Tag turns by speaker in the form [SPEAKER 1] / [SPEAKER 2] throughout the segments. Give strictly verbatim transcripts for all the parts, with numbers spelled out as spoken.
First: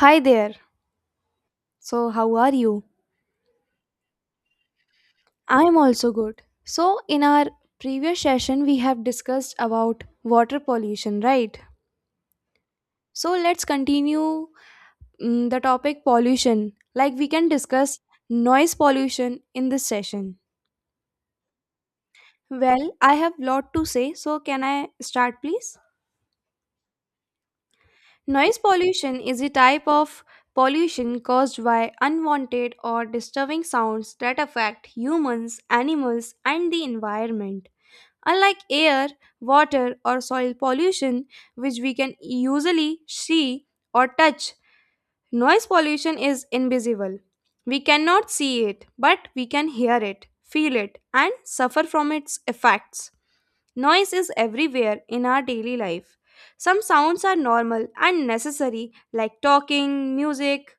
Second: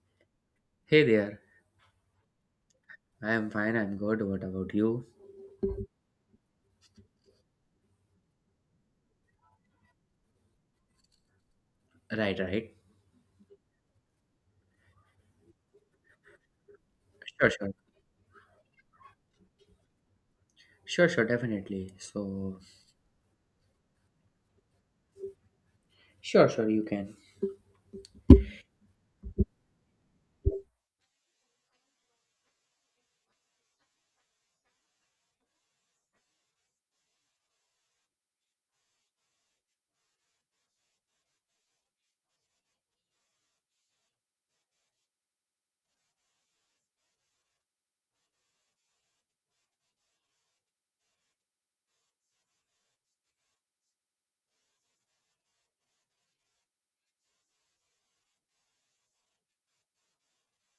[SPEAKER 1] Hi there.
[SPEAKER 2] Hey there.
[SPEAKER 1] So, how are you?
[SPEAKER 2] I am fine. I'm good. What about you?
[SPEAKER 1] I'm also good. So, in our previous session, we have discussed about water pollution, right?
[SPEAKER 2] Right, right.
[SPEAKER 1] So, let's continue mm, the topic pollution. Like, we can
[SPEAKER 2] Sure, sure.
[SPEAKER 1] discuss noise pollution in this session.
[SPEAKER 2] Sure, sure, definitely. So,
[SPEAKER 1] Well, I have lot to say. So, can I start, please?
[SPEAKER 2] sure, sure, you can.
[SPEAKER 1] Noise pollution is a type of pollution caused by unwanted or disturbing sounds that affect humans, animals, and the environment. Unlike air, water, or soil pollution, which we can usually see or touch, noise pollution is invisible. We cannot see it, but we can hear it, feel it, and suffer from its effects. Noise is everywhere in our daily life. Some sounds are normal and necessary, like talking, music,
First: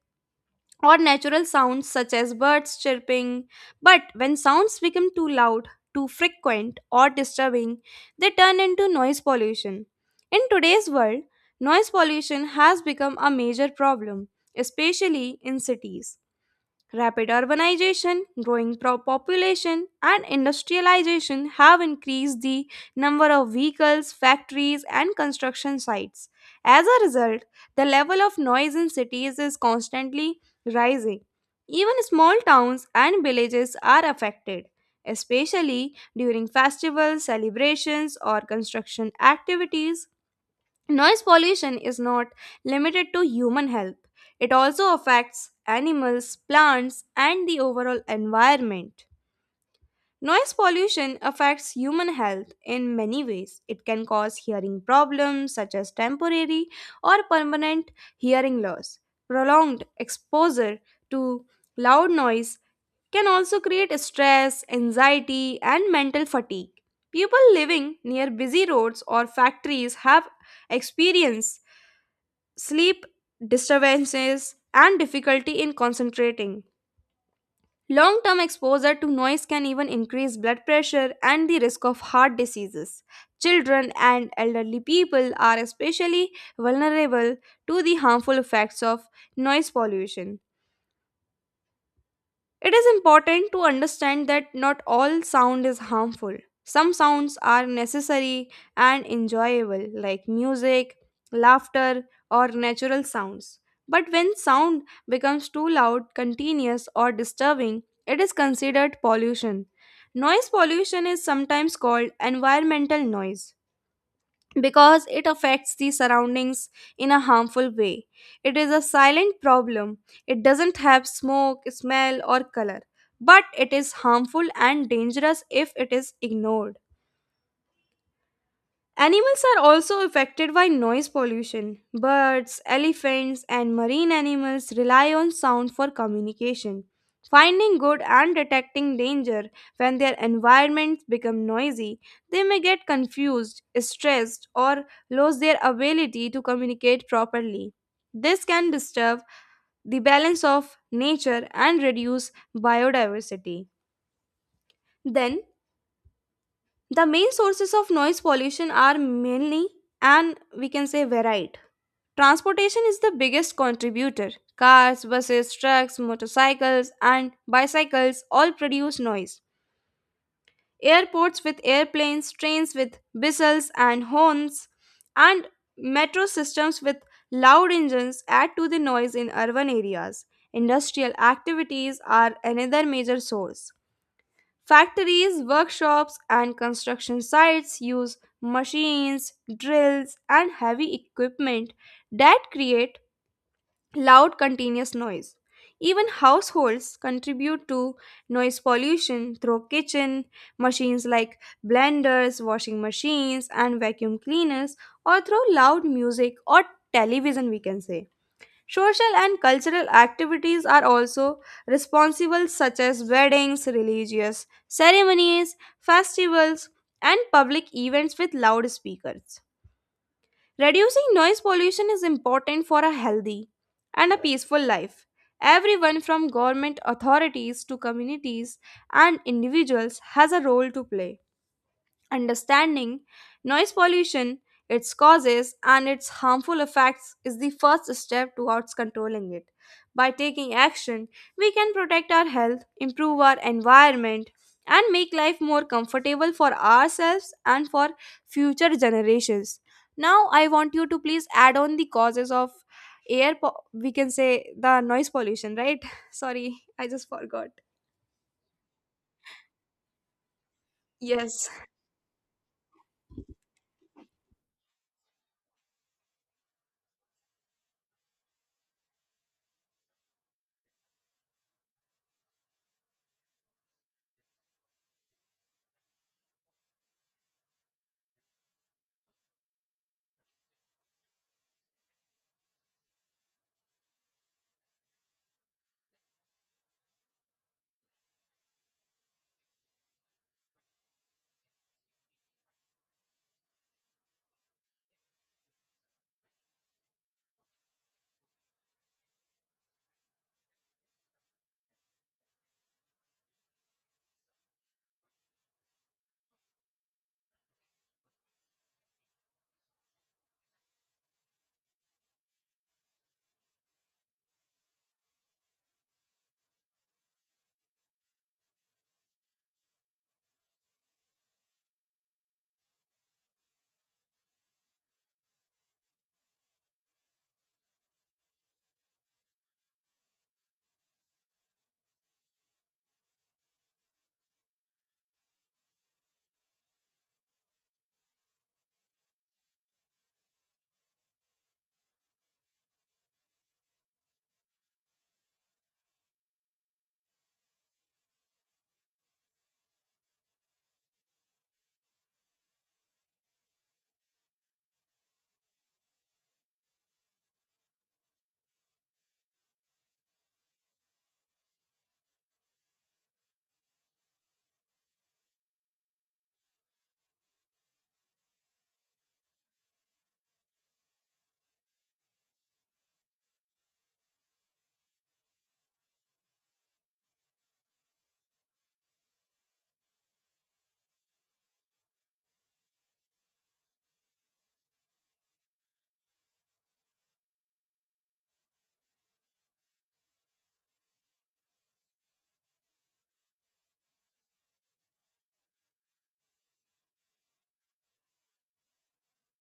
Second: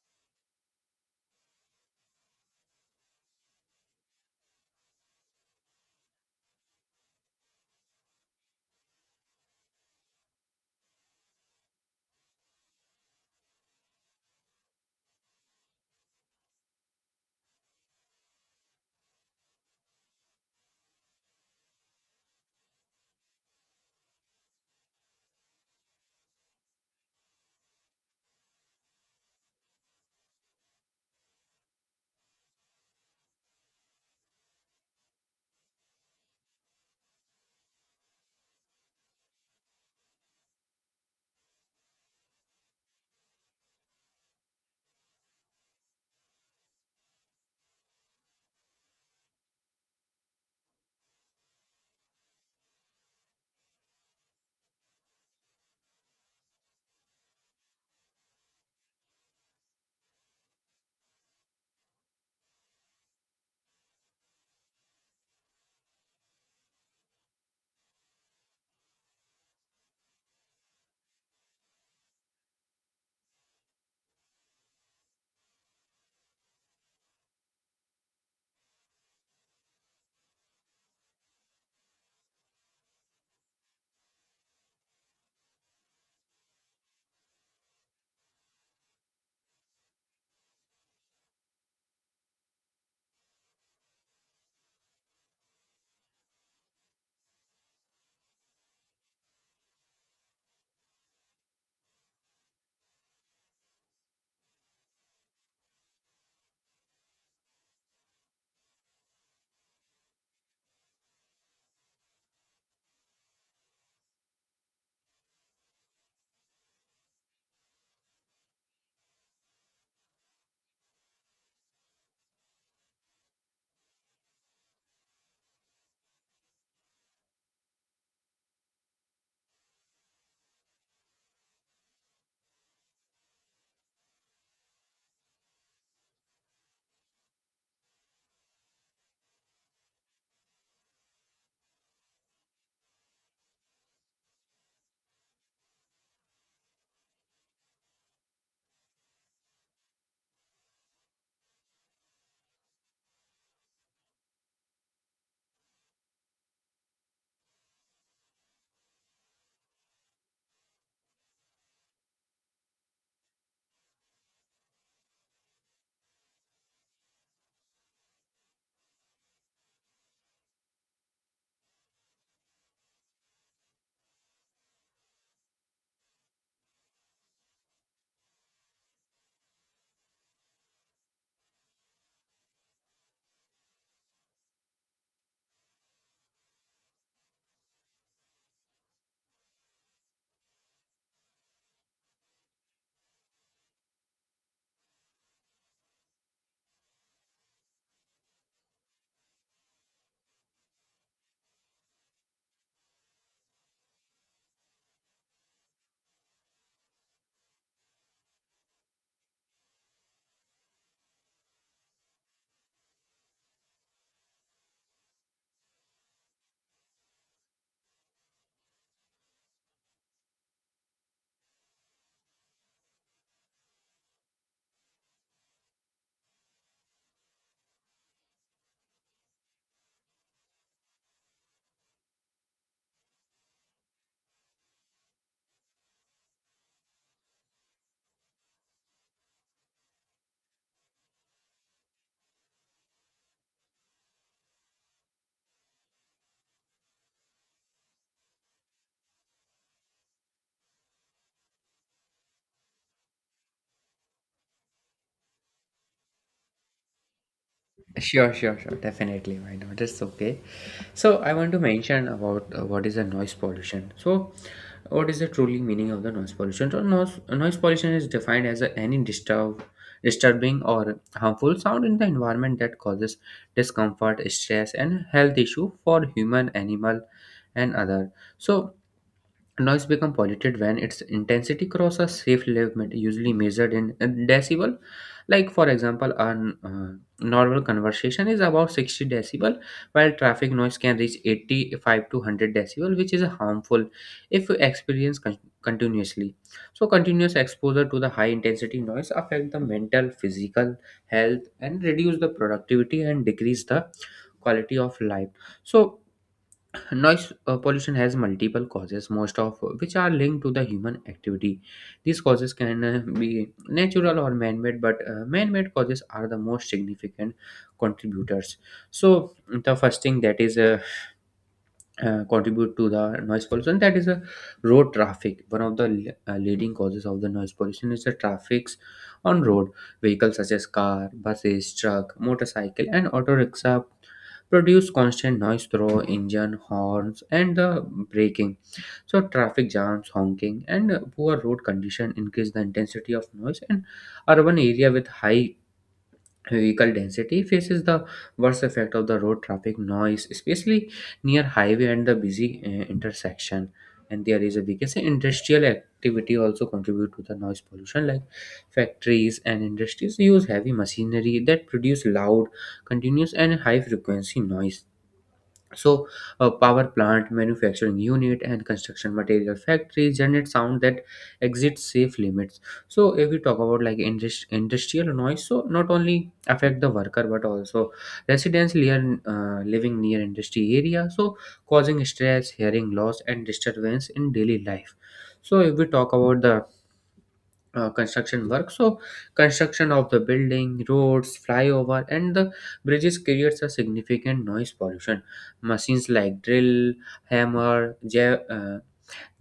[SPEAKER 1] or natural sounds such as birds chirping. But when sounds become too loud, too frequent, or disturbing, they turn into noise pollution. In today's world, noise pollution has become a major problem, especially in cities. Rapid urbanization, growing pro- population, and industrialization have increased the number of vehicles, factories, and construction sites. As a result, the level of noise in cities is constantly rising. Even small towns and villages are affected, especially during festivals, celebrations, or construction activities. Noise pollution is not limited to human health, it also affects animals, plants, and the overall environment. Noise pollution affects human health in many ways. It can cause hearing problems such as temporary or permanent hearing loss. Prolonged exposure to loud noise can also create stress, anxiety, and mental fatigue. People living near busy roads or factories have experienced sleep disturbances, and difficulty in concentrating. Long term exposure to noise can even increase blood pressure and the risk of heart diseases. Children and elderly people are especially vulnerable to the harmful effects of noise pollution. It is important to understand that not all sound is harmful. Some sounds are necessary and enjoyable, like music, laughter, or natural sounds. But when sound becomes too loud, continuous, or disturbing, it is considered pollution. Noise pollution is sometimes called environmental noise because it affects the surroundings in a harmful way. It is a silent problem. It doesn't have smoke, smell, or color, but it is harmful and dangerous if it is ignored. Animals are also affected by noise pollution. Birds, elephants, and marine animals rely on sound for communication. Finding good and detecting danger when their environments become noisy, they may get confused, stressed, or lose their ability to communicate properly. This can disturb the balance of nature and reduce biodiversity. Then, the main sources of noise pollution are mainly, and we can say, varied. Transportation is the biggest contributor. Cars, buses, trucks, motorcycles, and bicycles all produce noise. Airports with airplanes, trains with whistles and horns, and metro systems with loud engines add to the noise in urban areas. Industrial activities are another major source. Factories, workshops, and construction sites use machines, drills, and heavy equipment that create loud continuous noise. Even households contribute to noise pollution through kitchen machines like blenders, washing machines, and vacuum cleaners, or through loud music or television, we can say. Social and cultural activities are also responsible, such as weddings, religious ceremonies, festivals, and public events with loudspeakers. Reducing noise pollution is important for a healthy and a peaceful life. Everyone from government authorities to communities and individuals has a role to play. Understanding noise pollution, its causes, and its harmful effects is the first step towards controlling it. By taking action, we can protect our health, improve our environment, and make life more comfortable for ourselves and for future generations. Now, I want you to please add on the causes of air, po- we can say the noise pollution, right? Sorry, I just forgot.
[SPEAKER 2] Sure, sure, sure, definitely. Why not? It's okay. So, I
[SPEAKER 1] Yes,
[SPEAKER 2] want to mention about uh, what is a noise pollution. So, what is the truly meaning of the noise pollution? So, noise, noise pollution is defined as a, any disturb, disturbing or harmful sound in the environment that causes discomfort, stress, and health issue for human, animal, and other. So, noise becomes polluted when its intensity crosses a safe limit, usually measured in uh, decibel. Like for example, a uh, normal conversation is about sixty decibel, while traffic noise can reach eighty-five to one hundred decibel, which is harmful if experienced con- continuously. So, continuous exposure to the high intensity noise affect the mental, physical health, and reduce the productivity and decrease the quality of life. So noise uh, pollution has multiple causes, most of which are linked to the human activity. These causes can uh, be natural or man made, but uh, man made causes are the most significant contributors. So, the first thing that is uh, uh, contribute to the noise pollution, that is a road traffic. One of the le- uh, leading causes of the noise pollution is the traffics on road. Vehicles such as car, buses, truck, motorcycle, and auto rickshaw produce constant noise through engine, horns, and the braking. So traffic jams, honking, and uh, poor road condition increase the intensity of noise, and urban area with high vehicle density faces the worst effect of the road traffic noise, especially near highway and the busy uh, intersection. And there is, a we can say, industrial activity also contribute to the noise pollution, like factories and industries use heavy machinery that produce loud, continuous, and high frequency noise. So, a power plant, manufacturing unit, and construction material factory generate sound that exceeds safe limits. So, if we talk about like indus- industrial noise, so not only affect the worker but also residents near, uh, living near industry area, so causing stress, hearing loss, and disturbance in daily life. So, if we talk about the uh, construction work, so construction of the building, roads, flyover, and the bridges creates a significant noise pollution. Machines like drill, hammer, ja- uh,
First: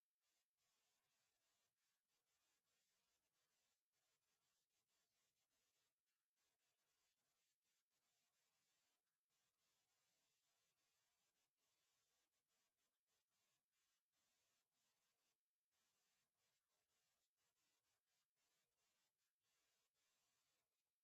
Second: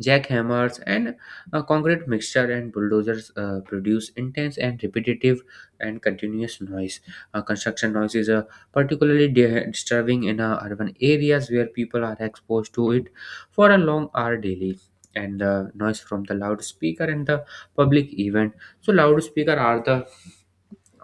[SPEAKER 2] jackhammers, and a concrete mixture and bulldozers uh, produce intense and repetitive and continuous noise. Uh, construction noise is uh, particularly di- disturbing in uh, urban areas where people are exposed to it for a long hour daily. And the noise from the loudspeaker and the public event. So loudspeaker are the,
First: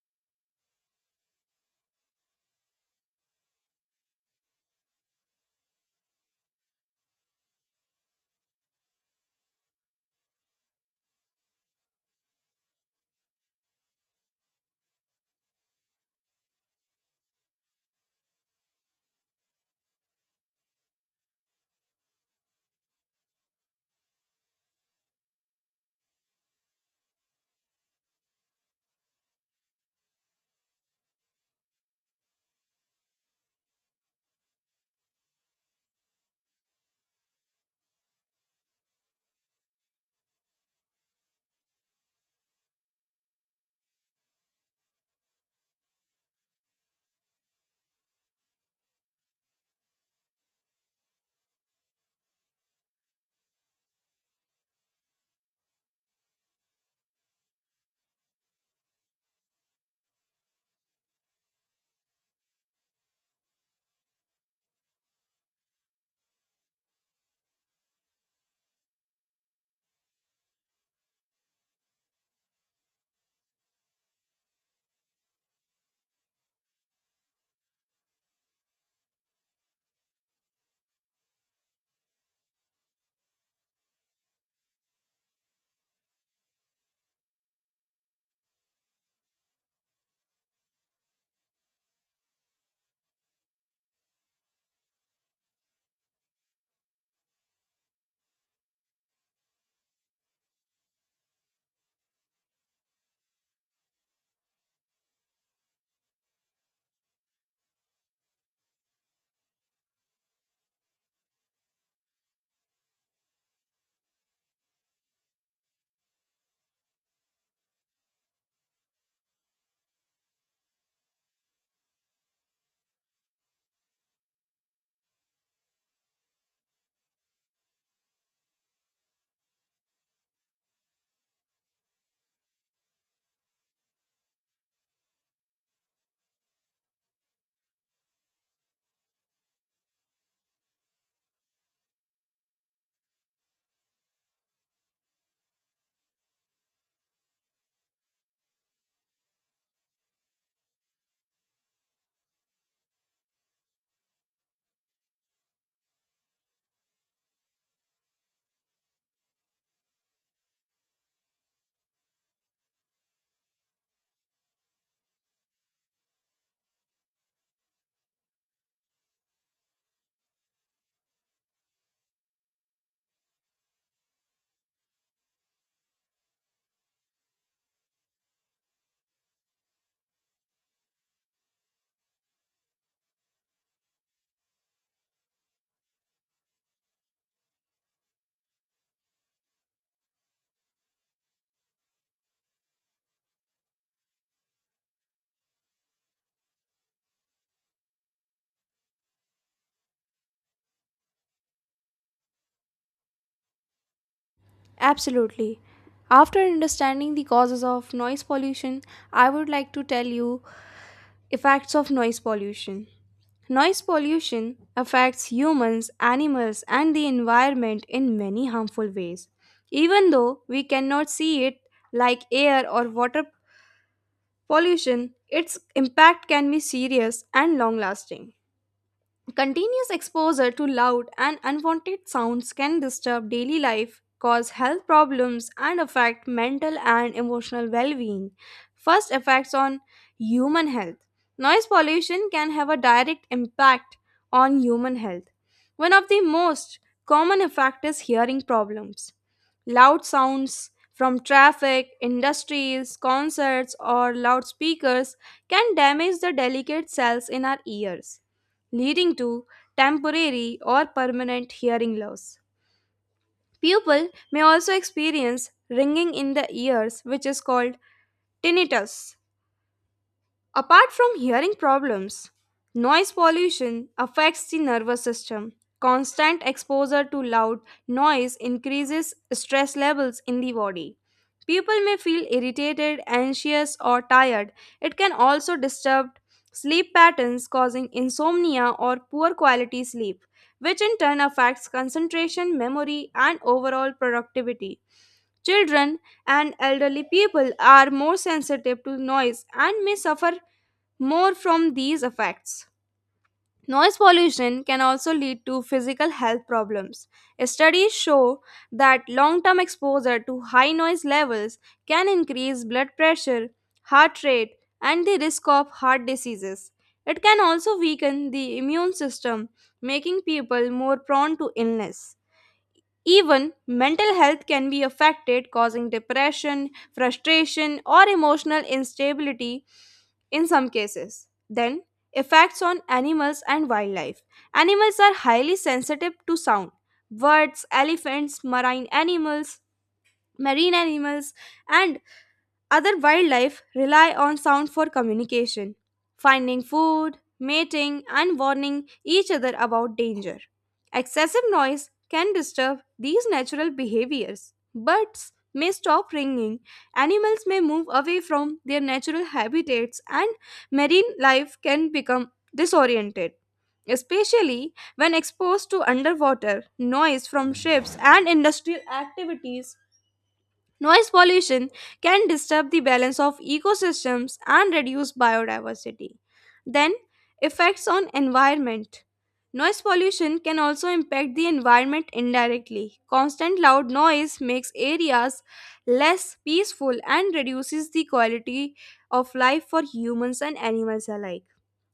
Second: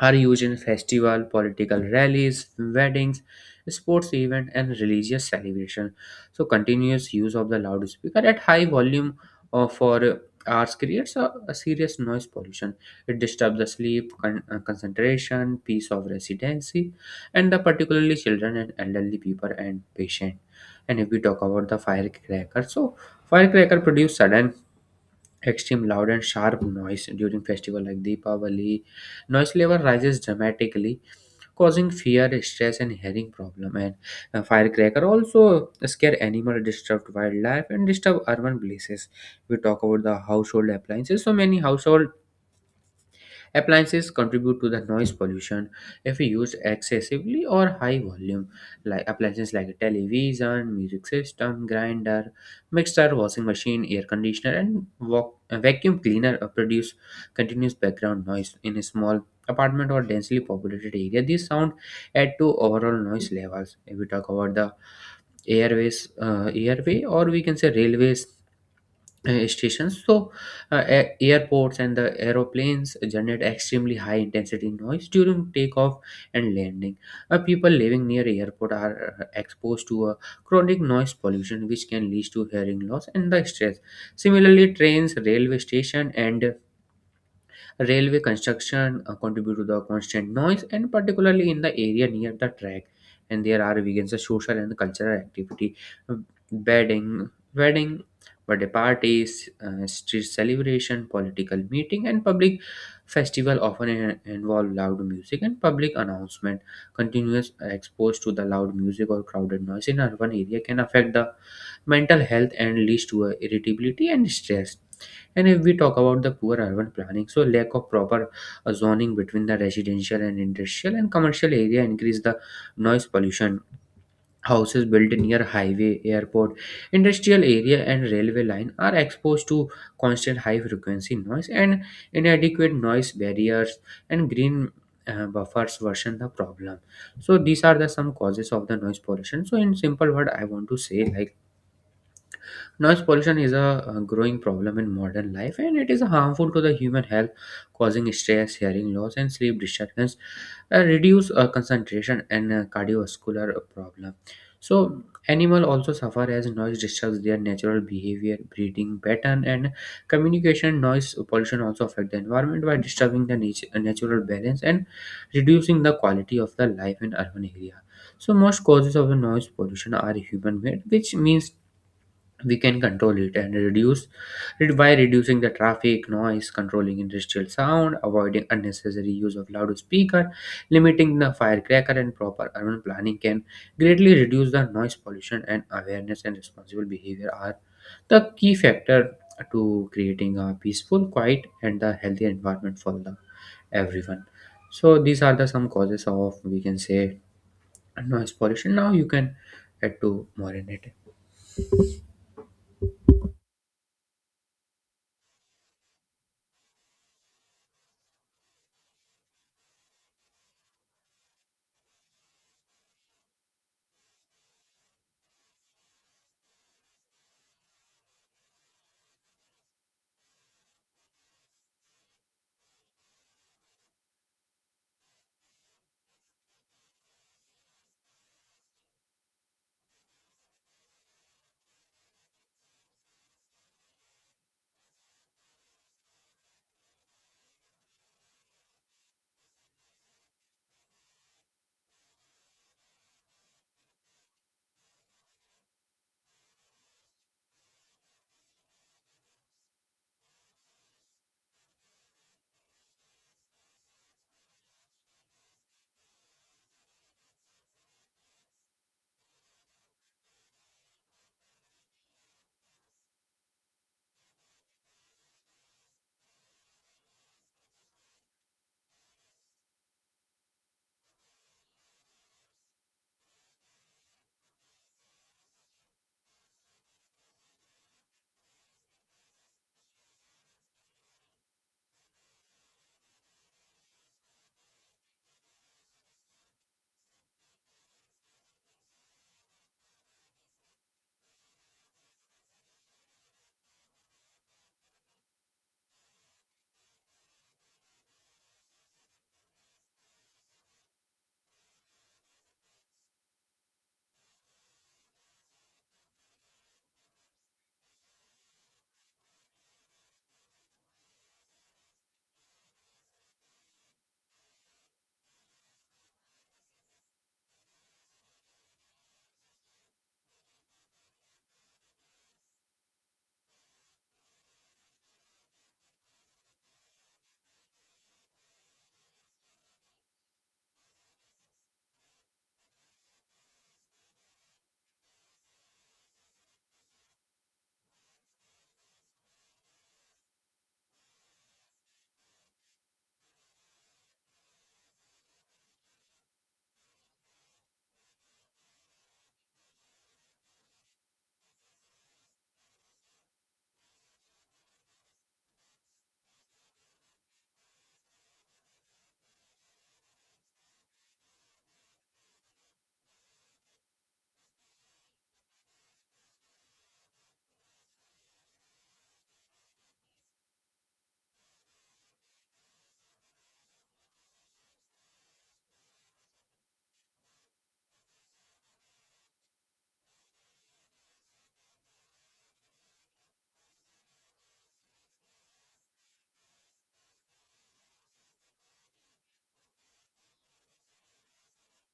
[SPEAKER 2] are used in festival, political rallies, weddings, sports event, and religious celebration. So continuous use of the loudspeaker at high volume uh, for uh, hours creates a, a serious noise pollution. It disturbs the sleep, con- uh, concentration, peace of residency, and the particularly children and elderly people and patient. And if we talk about the firecracker, so firecracker produce sudden extreme loud and sharp noise during festival like Deepavali. Noise level rises dramatically, causing fear, stress, and hearing problem. And uh, firecracker also scare animal, disrupt wildlife, and disturb urban places. We talk about the household appliances. So many household appliances contribute to the noise pollution if used excessively or high volume. Like appliances like television, music system, grinder, mixer, washing machine, air conditioner, and vac- uh, vacuum cleaner uh, produce continuous background noise in a small apartment or densely populated area. This sound add to overall noise levels. If we talk about the airways, uh, airway, or we can say railways uh, stations. So, uh, a- airports and the aeroplanes generate extremely high intensity noise during takeoff and landing. Uh, people living near airport are uh, exposed to a chronic noise pollution, which can lead to hearing loss and the stress. Similarly, trains, railway station, and railway construction uh, contribute to the constant noise, and particularly in the area near the track. And there are weekends, a social and cultural activity, uh, bedding, wedding, birthday parties, uh, street celebration, political meeting, and public festival often in- involve loud music and public announcement. Continuous exposure to the loud music or crowded noise in urban area can affect the mental health and leads to uh, irritability and stress. And if we talk about the poor urban planning, so lack of proper uh, zoning between the residential and industrial and commercial area increase the noise pollution. Houses built near highway, airport, industrial area, and railway line are exposed to constant high frequency noise, and inadequate noise barriers and green uh, buffers worsen the problem. So these are the some causes of the noise pollution. So in simple word, I want to say like noise pollution is a, a growing problem in modern life, and it is harmful to the human health, causing stress, hearing loss, and sleep disturbance, uh, reduce uh, concentration and uh, cardiovascular problem. So, animal also suffer as noise disturbs their natural behavior, breathing pattern, and communication. Noise pollution also affect the environment by disturbing the nat- uh, natural balance and reducing the quality of the life in urban area. So most causes of the noise pollution are human made, which means we can control it and reduce it by reducing the traffic noise, controlling industrial sound, avoiding unnecessary use of loudspeaker, limiting the firecracker, and proper urban planning can greatly reduce the noise pollution. And awareness and responsible behavior are the key factor to creating a peaceful, quiet, and the healthy environment for the everyone. So these are the some causes of, we can say, noise pollution. Now you can add to more in it.
[SPEAKER 1] absolutely. After understanding the causes of noise pollution, I would like to tell you effects of noise pollution. Noise pollution affects humans, animals, and the environment in many harmful ways. Even though we cannot see it like air or water pollution, its impact can be serious and long lasting. Continuous exposure to loud and unwanted sounds can disturb daily life, cause health problems, and affect mental and emotional well being. First, effects on human health. Noise pollution can have a direct impact on human health. One of the most common effects is hearing problems. Loud sounds from traffic, industries, concerts, or loudspeakers can damage the delicate cells in our ears, leading to temporary or permanent hearing loss. People may also experience ringing in the ears, which is called tinnitus. Apart from hearing problems, noise pollution affects the nervous system. Constant exposure to loud noise increases stress levels in the body. People may feel irritated, anxious, or tired. It can also disturb sleep patterns, causing insomnia or poor quality sleep, which in turn affects concentration, memory, and overall productivity. Children and elderly people are more sensitive to noise and may suffer more from these effects. Noise pollution can also lead to physical health problems. Studies show that long term exposure to high noise levels can increase blood pressure, heart rate, and the risk of heart diseases. It can also weaken the immune system, making people more prone to illness. Even mental health can be affected, causing depression, frustration, or emotional instability in some cases. Then, effects on animals and wildlife. Animals are highly sensitive to sound. Birds, elephants, marine animals, marine animals, and other wildlife rely on sound for communication, finding food, mating, and warning each other about danger. Excessive noise can disturb these natural behaviors. Birds may stop ringing, animals may move away from their natural habitats, and marine life can become disoriented, especially when exposed to underwater noise from ships and industrial activities. Noise pollution can disturb the balance of ecosystems and reduce biodiversity. Then, effects on environment. Noise pollution can also impact the environment indirectly. Constant loud noise makes areas less peaceful and reduces the quality of life for humans and animals alike.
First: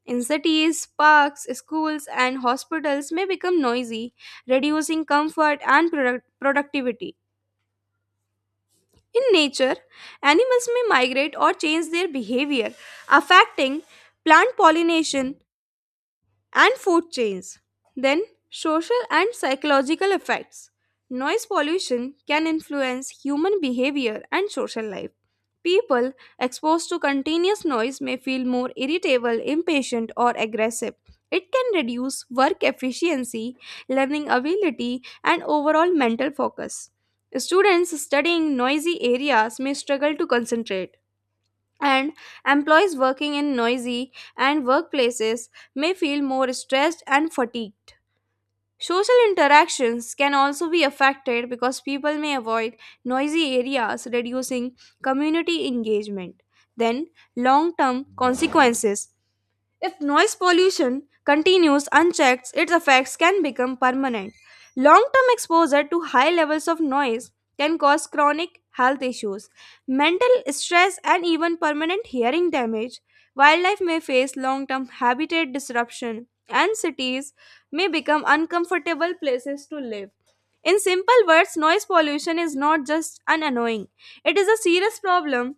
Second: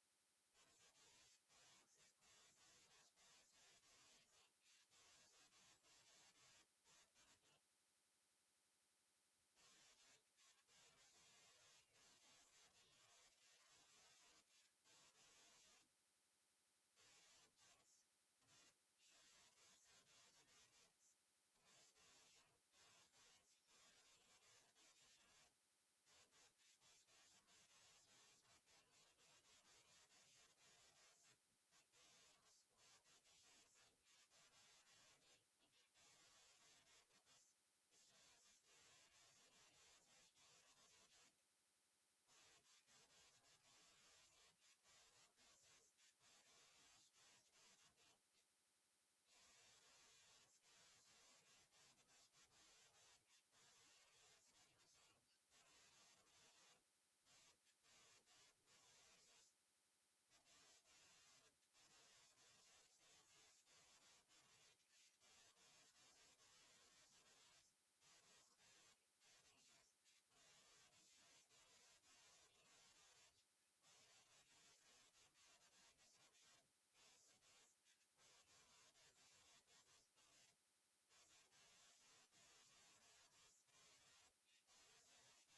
[SPEAKER 1] In cities, parks, schools, and hospitals may become noisy, reducing comfort and product- productivity. In nature, animals may migrate or change their behavior, affecting plant pollination, and food chains. Then, social and psychological effects. Noise pollution can influence human behavior and social life. People exposed to continuous noise may feel more irritable, impatient, or aggressive. It can reduce work efficiency, learning ability, and overall mental focus. Students studying noisy areas may struggle to concentrate, and employees working in noisy and workplaces may feel more stressed and fatigued. Social interactions can also be affected because people may avoid noisy areas, reducing community engagement. Then, long term consequences. If noise pollution continues unchecked, its effects can become permanent. Long term exposure to high levels of noise can cause chronic health issues, mental stress, and even permanent hearing damage. Wildlife may face long term habitat disruption, and cities may become uncomfortable places to live. In simple words, noise pollution is not just an annoying, it is a serious problem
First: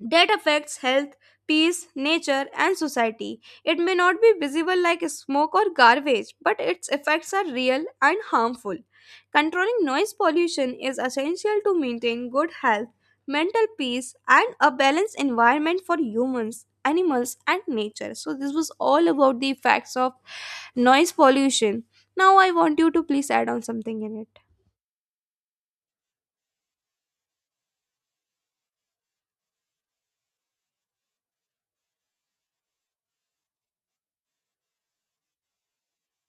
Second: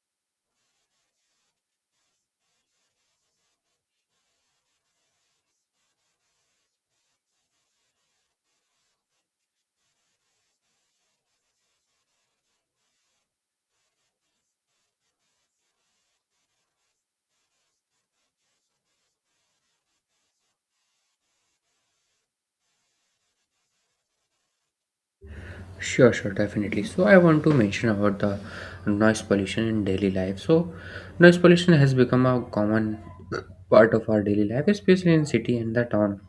[SPEAKER 1] that affects health, peace, nature, and society. It may not be visible like smoke or garbage, but its effects are real and harmful. Controlling noise pollution is essential to maintain good health, mental peace, and a balanced environment for humans, animals, and nature. So, this was all about the effects of noise pollution. Now, I want you to please add on something in it.
[SPEAKER 2] Sure, sure, definitely. So I want to mention about the noise pollution in daily life. So noise pollution has become a common part of our daily life, especially in city and the town.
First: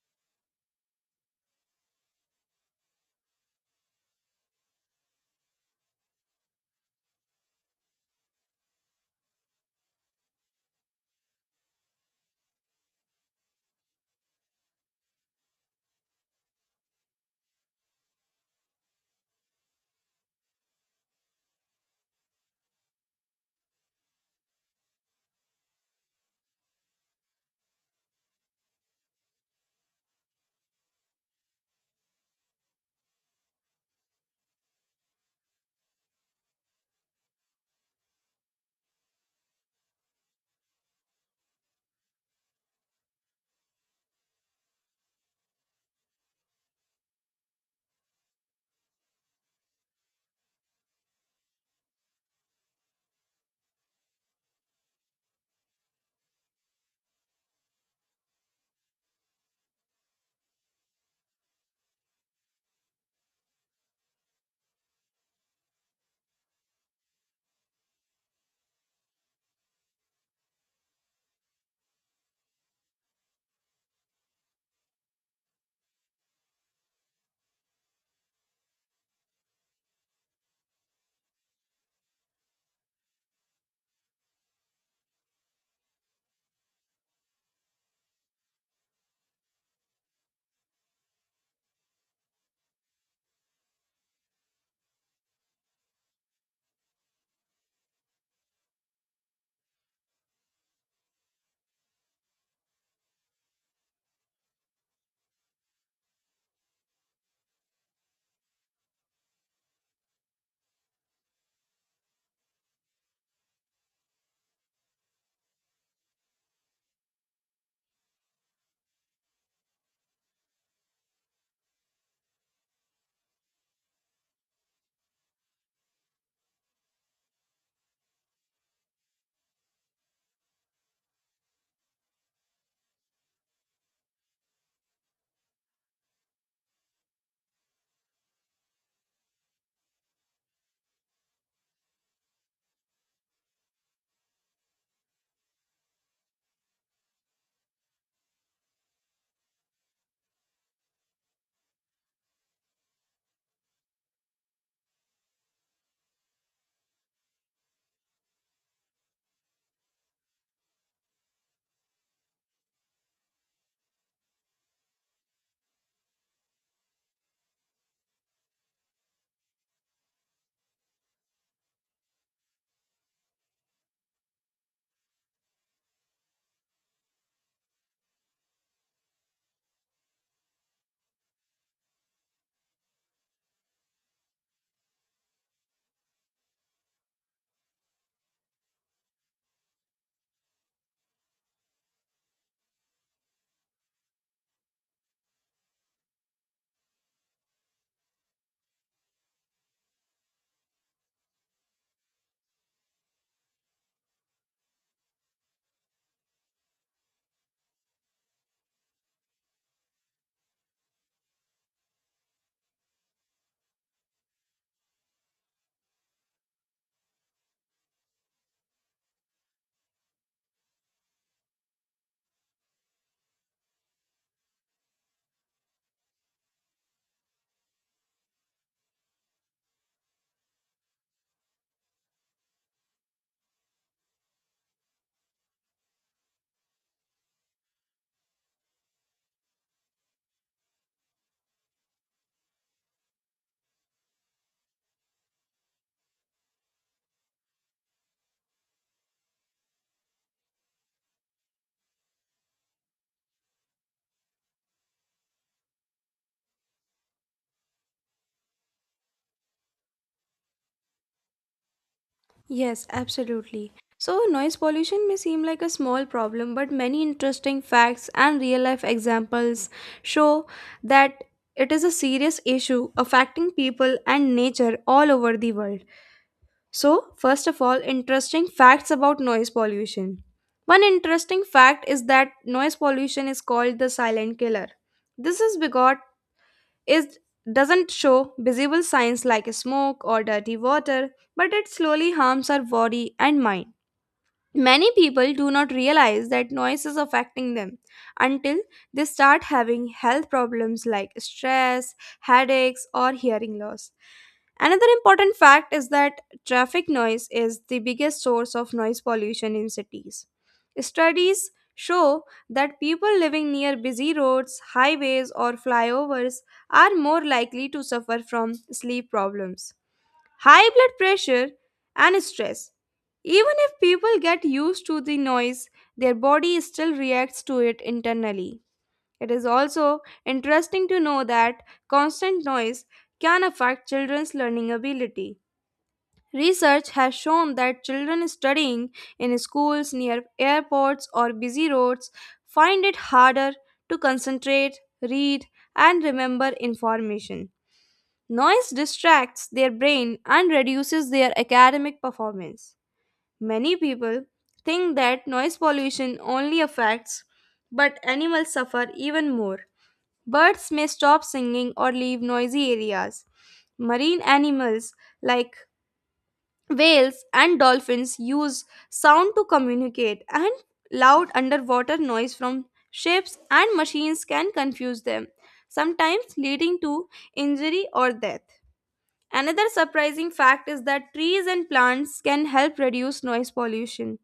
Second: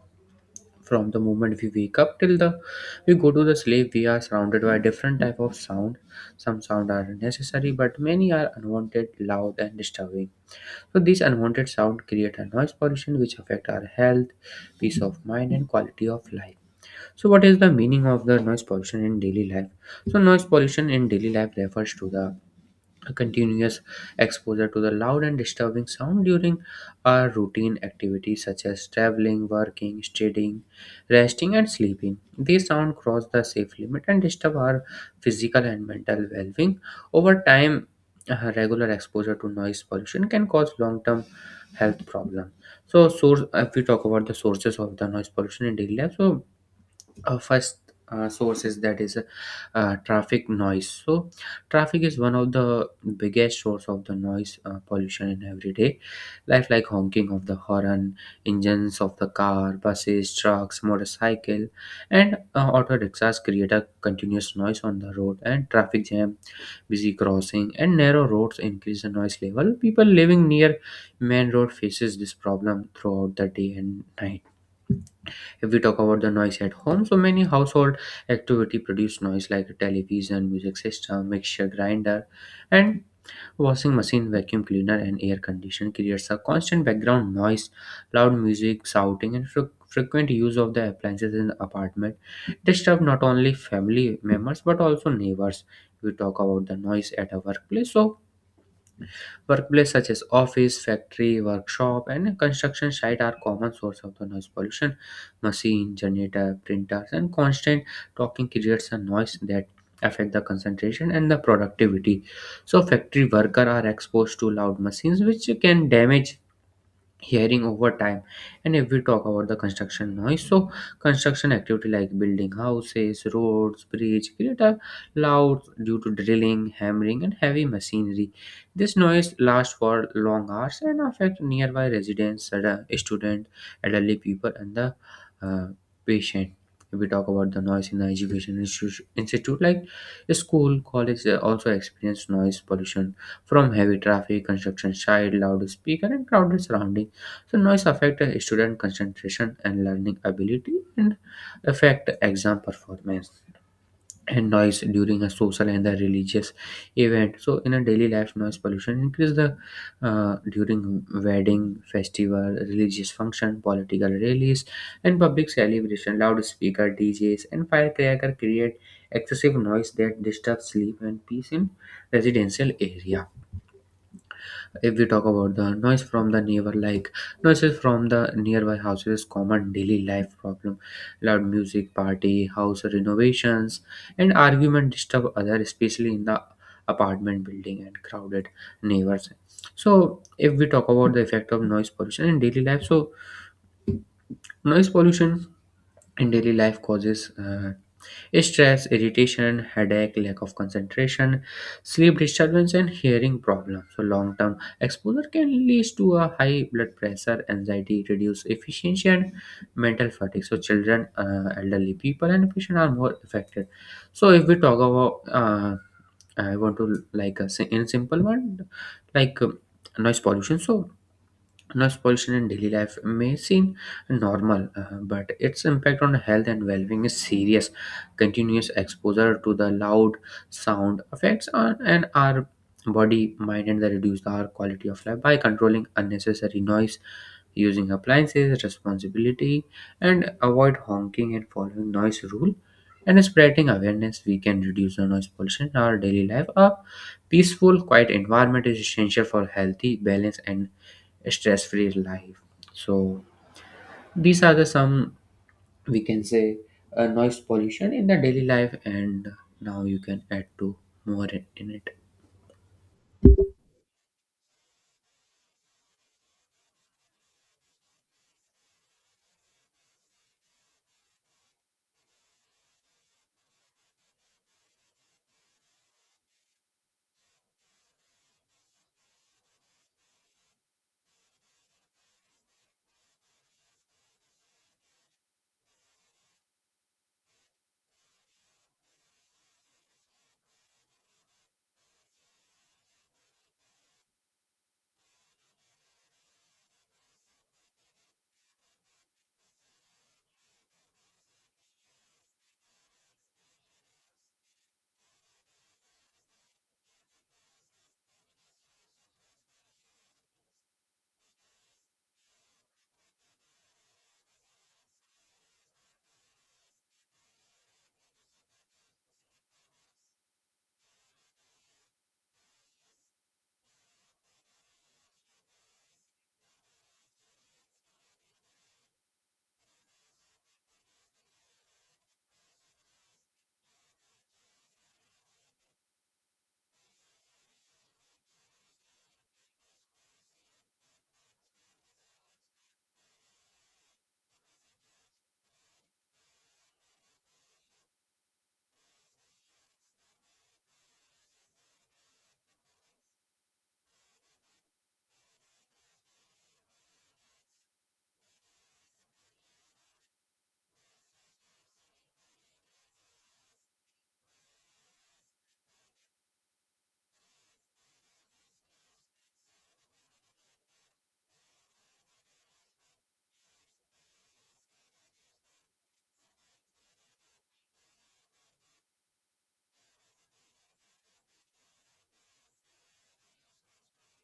[SPEAKER 2] From the moment we wake up till the we go to the sleep, we are surrounded by different type of sound. Some sound are necessary, but many are unwanted, loud, and disturbing. So these unwanted sound create a noise pollution, which affect our health, peace of mind, and quality of life. So, what is the meaning of the noise pollution in daily life? So, noise pollution in daily life refers to the continuous exposure to the loud and disturbing sound during our routine activities such as traveling, working, studying, resting, and sleeping. These sound cross the safe limit and disturb our physical and mental well being. Over time, uh, regular exposure to noise pollution can cause long term health problems. So, source, if we talk about the sources of the noise pollution in daily life, so uh, first uh, source is that is uh, uh, traffic noise. So traffic is one of the biggest source of the noise uh, pollution in everyday life, like honking of the horn, engines of the car, buses, trucks, motorcycle, and uh, auto rickshaws create a continuous noise on the road. And traffic jam, busy crossing, and narrow roads increase the noise level. People living near main road faces this problem throughout the day and night. If we talk about the noise at home, so many household activity produce noise like television, music system, mixture grinder, and washing machine, vacuum cleaner, and air conditioner creates a constant background noise. Loud music, shouting, and fre- frequent use of the appliances in the apartment disturb not only family members but also neighbors. We talk about the noise at a workplace, so workplace such as office, factory, workshop, and construction site are common source of the noise pollution. Machine, generator, printers, and constant talking creates a noise that affect the concentration and the productivity. So factory workers are exposed to loud machines which can damage hearing over time. And if we talk about the construction noise, so construction activity like building houses, roads, bridge create a loud due to drilling, hammering, and heavy machinery. This noise lasts for long hours and affect nearby residents, stud- student, elderly people, and the uh, patient. If we talk about the noise in the education institu- institute like school, college, they also experience noise pollution from heavy traffic, construction site, loudspeaker, and crowded surrounding. So noise affect a student concentration and learning ability and affect exam performance. And noise during a social and the religious event. So in a daily life, noise pollution increase the, uh, during wedding, festival, religious function, political rallies, and public celebration. Loudspeaker, D Js, and firecracker create excessive noise that disturbs sleep and peace in residential area. If we talk about the noise from the neighbor, like noises from the nearby houses, is common daily life problem. Loud music, party, house renovations, and argument disturb others, especially in the apartment building and crowded neighbors. So, if we talk about the effect of noise pollution in daily life, so noise pollution in daily life causes uh, stress, irritation, headache, lack of concentration, sleep disturbance, and hearing problems. So long-term exposure can lead to a high blood pressure, anxiety, reduced efficiency, and mental fatigue. So children, uh, elderly people, and patients are more affected. So if we talk about uh, I want to like a, si- in simple one like um, noise pollution. So noise pollution in daily life may seem normal, uh, but its impact on health and well-being is serious. Continuous exposure to the loud sound affects on and our body, mind, and they reduce our quality of life by controlling unnecessary noise, using appliances, responsibility, and avoid honking and following noise rule. And spreading awareness, we can reduce the noise pollution in our daily life. A peaceful, quiet environment is essential for healthy, balanced, and stress-free life. So these are the some we can say uh, noise pollution in the daily life, and now you can add to more in in it.
[SPEAKER 1] Yes, absolutely. So, noise pollution may seem like a small problem, but many interesting facts and real life examples show that it is a serious issue affecting people and nature all over the world. So, first of all, interesting facts about noise pollution. One interesting fact is that noise pollution is called the silent killer. This is because it doesn't show visible signs like smoke or dirty water, but it slowly harms our body and mind. Many people do not realize that noise is affecting them until they start having health problems like stress, headaches, or hearing loss. Another important fact is that traffic noise is the biggest source of noise pollution in cities. Studies show that people living near busy roads, highways, or flyovers are more likely to suffer from sleep problems, high blood pressure, and stress. Even if people get used to the noise, their body still reacts to it internally. It is also interesting to know that constant noise can affect children's learning ability. Research has shown that children studying in schools near airports or busy roads find it harder to concentrate, read, and remember information. Noise distracts their brain and reduces their academic performance. Many people think that noise pollution only affects, but animals suffer even more. Birds may stop singing or leave noisy areas. Marine animals like whales and dolphins use sound to communicate, and loud underwater noise from ships and machines can confuse them, sometimes leading to injury or death. Another surprising fact is that trees and plants can help reduce noise pollution.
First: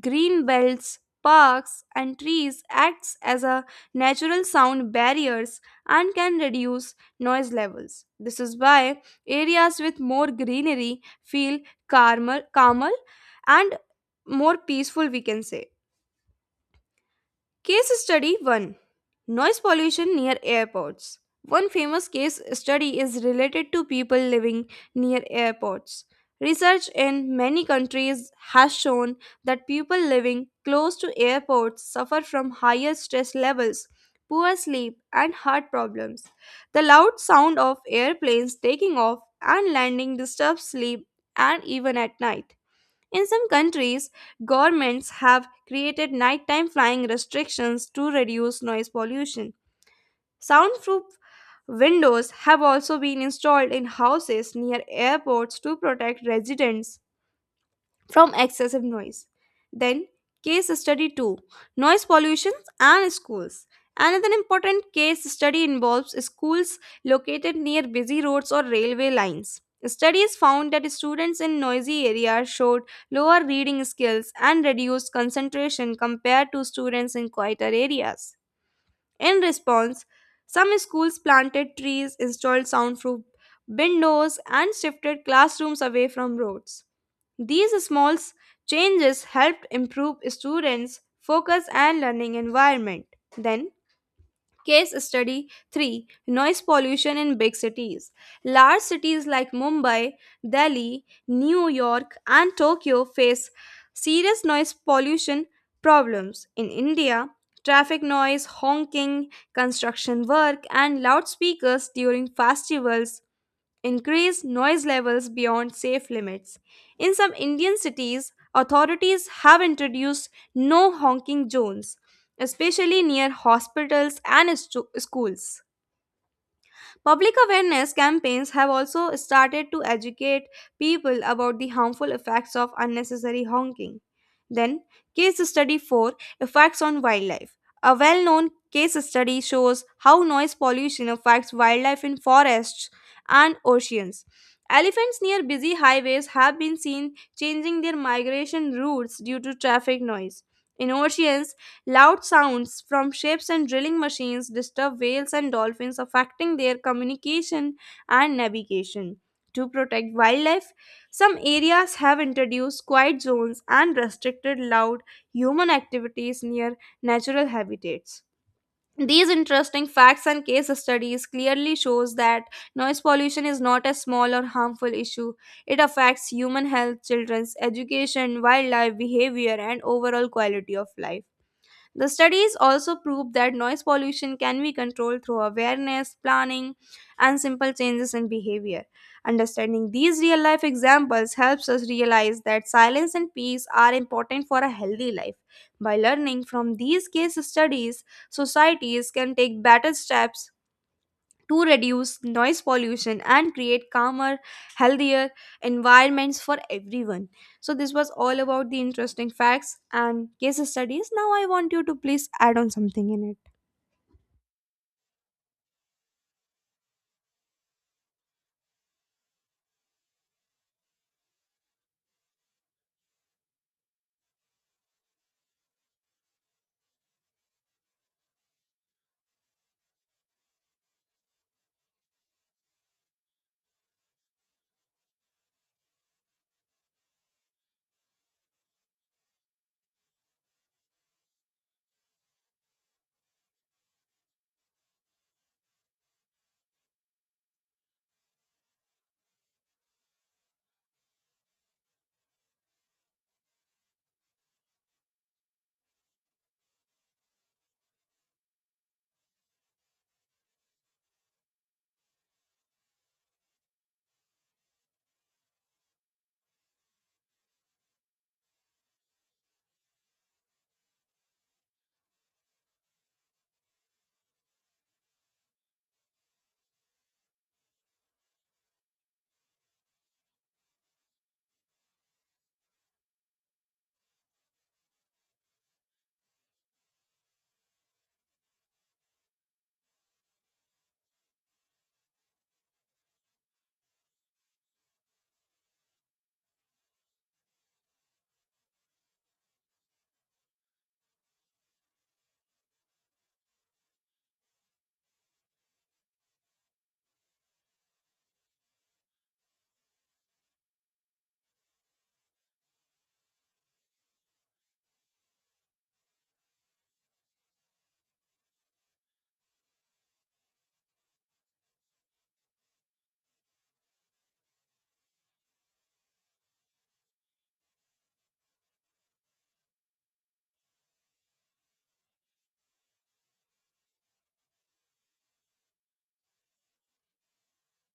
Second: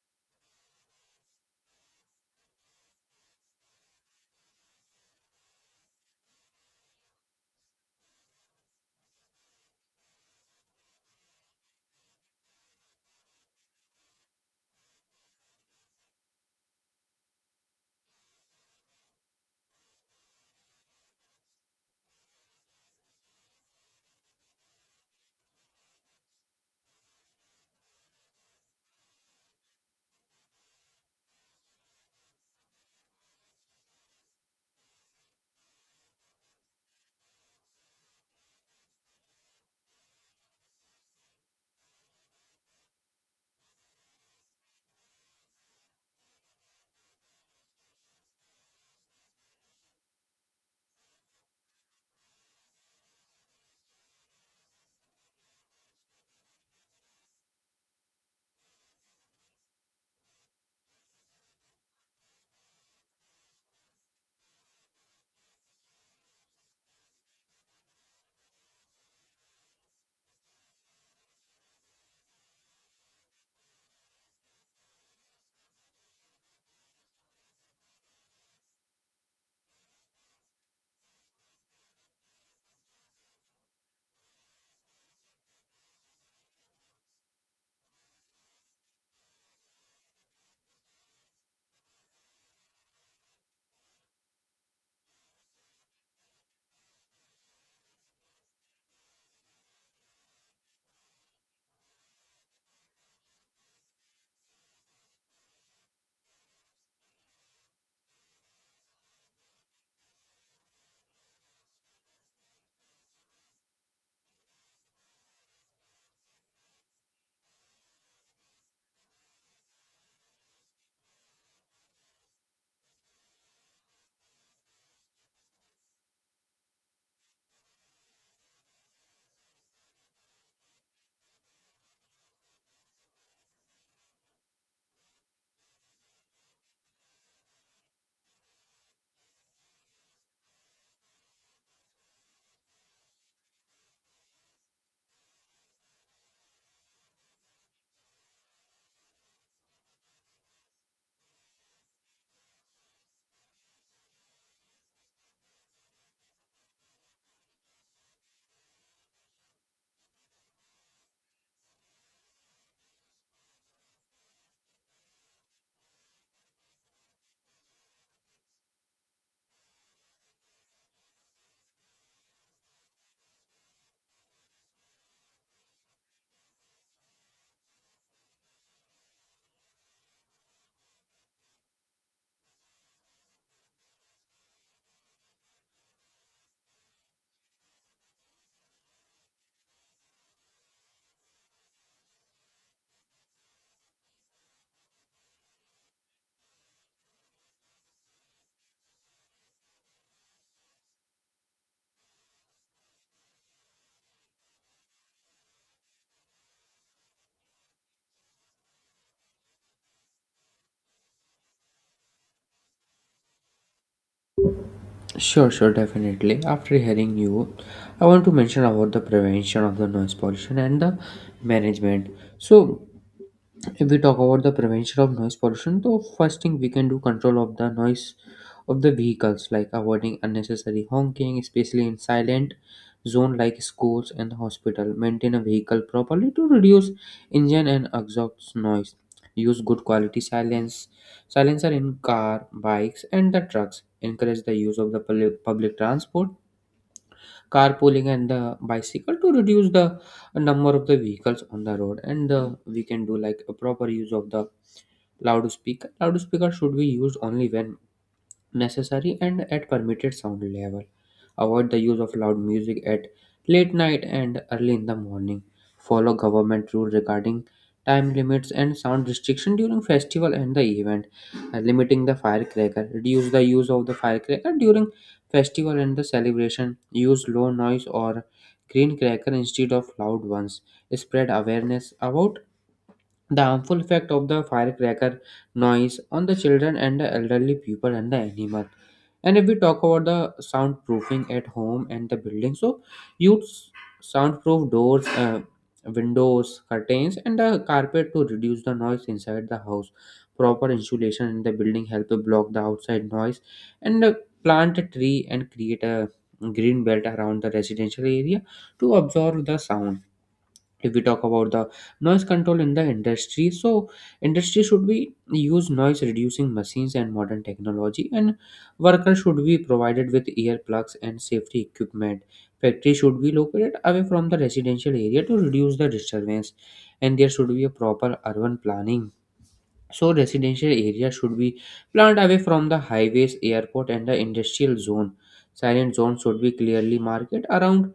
[SPEAKER 1] Green belts, parks, and trees acts as a natural sound barriers and can reduce noise levels. This is why areas with more greenery feel calmer, calmer and more peaceful, we can say. Case study one: noise pollution near airports. One famous case study is related to people living near airports. Research in many countries has shown that people living close to airports suffer from higher stress levels, poor sleep, and heart problems. The loud sound of airplanes taking off and landing disturbs sleep and even at night. In some countries, governments have created nighttime flying restrictions to reduce noise pollution. Soundproof windows have also been installed in houses near airports to protect residents from excessive noise. Then, case study two: noise pollution and schools. Another important case study involves schools located near busy roads or railway lines. Studies found that students in noisy areas showed lower reading skills and reduced concentration compared to students in quieter areas. In response, some schools planted trees, installed soundproof windows, and shifted classrooms away from roads. These small s- changes helped improve students' focus and learning environment. Then, case study three: noise pollution in big cities. Large cities like Mumbai, Delhi, New York, and Tokyo face serious noise pollution problems. In India, traffic noise, honking, construction work, and loudspeakers during festivals increased noise levels beyond safe limits. In some Indian cities, authorities have introduced no honking zones, especially near hospitals and stu- schools. Public awareness campaigns have also started to educate people about the harmful effects of unnecessary honking. Then, case study four: effects on wildlife. A well known case study shows how noise pollution affects wildlife in forests and oceans. Elephants near busy highways have been seen changing their migration routes due to traffic noise. In oceans, loud sounds from ships and drilling machines disturb whales and dolphins, affecting their communication and navigation. To protect wildlife, some areas have introduced quiet zones and restricted loud human activities near natural habitats. These interesting facts and case studies clearly shows that noise pollution is not a small or harmful issue. It affects human health, children's education, wildlife behavior and overall quality of life. The studies also prove that noise pollution can be controlled through awareness, planning, and simple changes in behavior. Understanding these real life examples helps us realize that silence and peace are important for a healthy life. By learning from these case studies, societies can take better steps to reduce noise pollution and create calmer, healthier environments for everyone. So, this was all about the interesting facts and case studies. Now, I want you to please add on something in it.
[SPEAKER 2] Sure, sure, definitely. After hearing you, I want to mention about the prevention of the noise pollution and the management. So, if we talk about the prevention of noise pollution, the first thing we can do control of the noise of the vehicles, like avoiding unnecessary honking, especially in silent zone like schools and hospital. Maintain a vehicle properly to reduce engine and exhaust noise. Use good quality silence Silencer in car, bikes, and the trucks. Encourage the use of the public public transport, carpooling, and the bicycle to reduce the number of the vehicles on the road. And uh, we can do like a proper use of the loudspeaker. Loudspeaker should be used only when necessary and at permitted sound level. Avoid the use of loud music at late night and early in the morning. Follow government rules regarding time limits and sound restriction during festival and the event. Uh, limiting the firecracker. Reduce the use of the firecracker during festival and the celebration. Use low noise or green cracker instead of loud ones. Spread awareness about the harmful effect of the firecracker noise on the children and the elderly people and the animal. And if we talk about the soundproofing at home and the building, so use soundproof doors, uh, windows, curtains, and the carpet to reduce the noise inside the house. Proper insulation in the building help to block the outside noise, and uh, plant a tree and create a green belt around the residential area to absorb the sound. If we talk about the noise control in the industry, so industry should be use noise reducing machines and modern technology, and workers should be provided with earplugs and safety equipment. Factory should be located away from the residential area to reduce the disturbance, and there should be a proper urban planning. So residential area should be planned away from the highways, airport, and the industrial zone. Silent zone should be clearly marked around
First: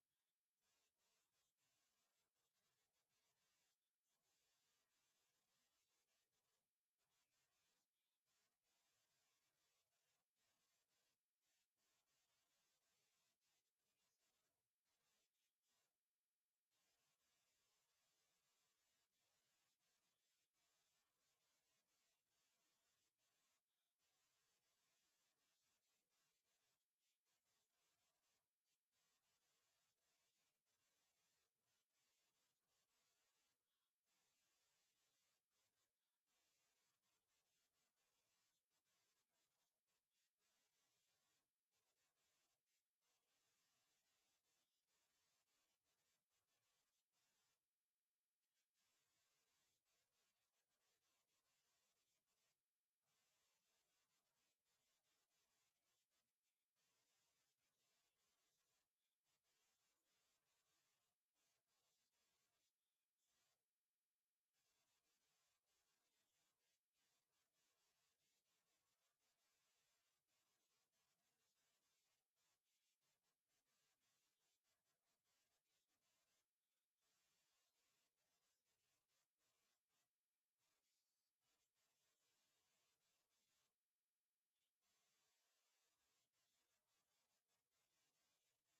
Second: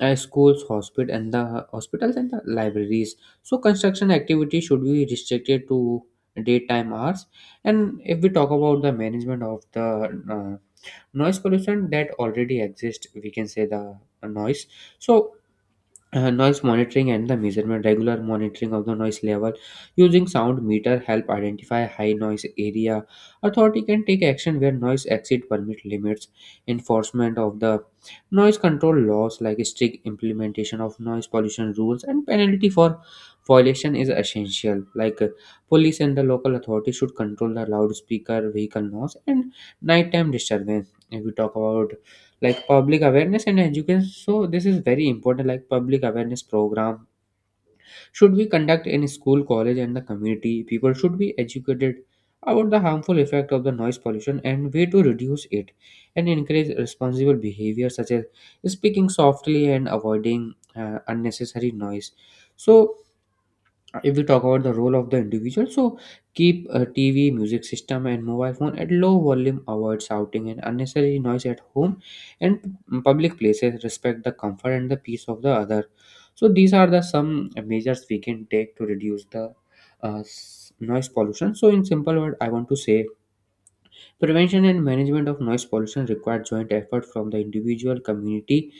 [SPEAKER 2] uh, schools, hospital, and the hospitals and the libraries. So construction activity should be restricted to daytime hours. And if we talk about the management of the uh, noise pollution that already exists, we can say the noise. So uh, noise monitoring and the measurement, regular monitoring of the noise level using sound meter help identify high noise area. Authority can take action where noise exceed permit limits. Enforcement of the noise control laws, like strict implementation of noise pollution rules and penalty for violation is essential, like uh, police and the local authorities should control the loudspeaker, vehicle noise, and nighttime disturbance. If we talk about like public awareness and education, so this is very important. Like public awareness program should be conduct in school, college, and the community. People should be educated about the harmful effect of the noise pollution and way to reduce it, and encourage responsible behavior such as speaking softly and avoiding uh, unnecessary noise. So uh, if we talk about the role of the individual, so keep a TV, music system, and mobile phone at low volume. Avoid shouting and unnecessary noise at home and p- public places. Respect the comfort and the peace of the other. So these are the some measures we can take to reduce the uh, s- noise pollution. So in simple word I want to say, prevention and management of noise pollution require joint effort from the individual, community,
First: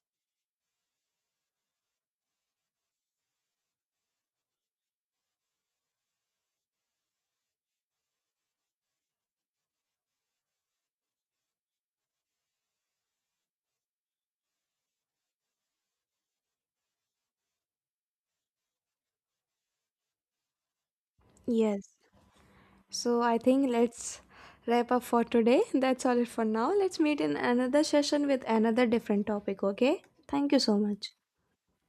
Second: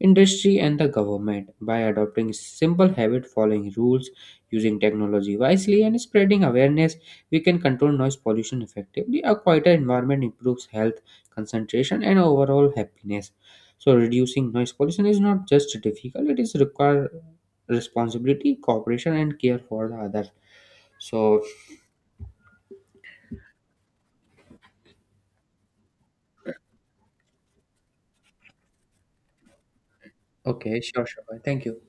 [SPEAKER 2] industry, and the government. By adopting simple habit, following rules, using technology wisely, and spreading awareness, we can control noise pollution effectively. A quieter environment improves health, concentration, and overall happiness. So, reducing noise pollution is not just difficult; it is require responsibility, cooperation, and care for the others. So,
[SPEAKER 1] Yes. So, I think let's wrap up for today. That's all it for now. Let's meet in another session with another different topic, okay? Thank you so
[SPEAKER 2] okay, sure,
[SPEAKER 1] much.
[SPEAKER 2] sure. Thank you.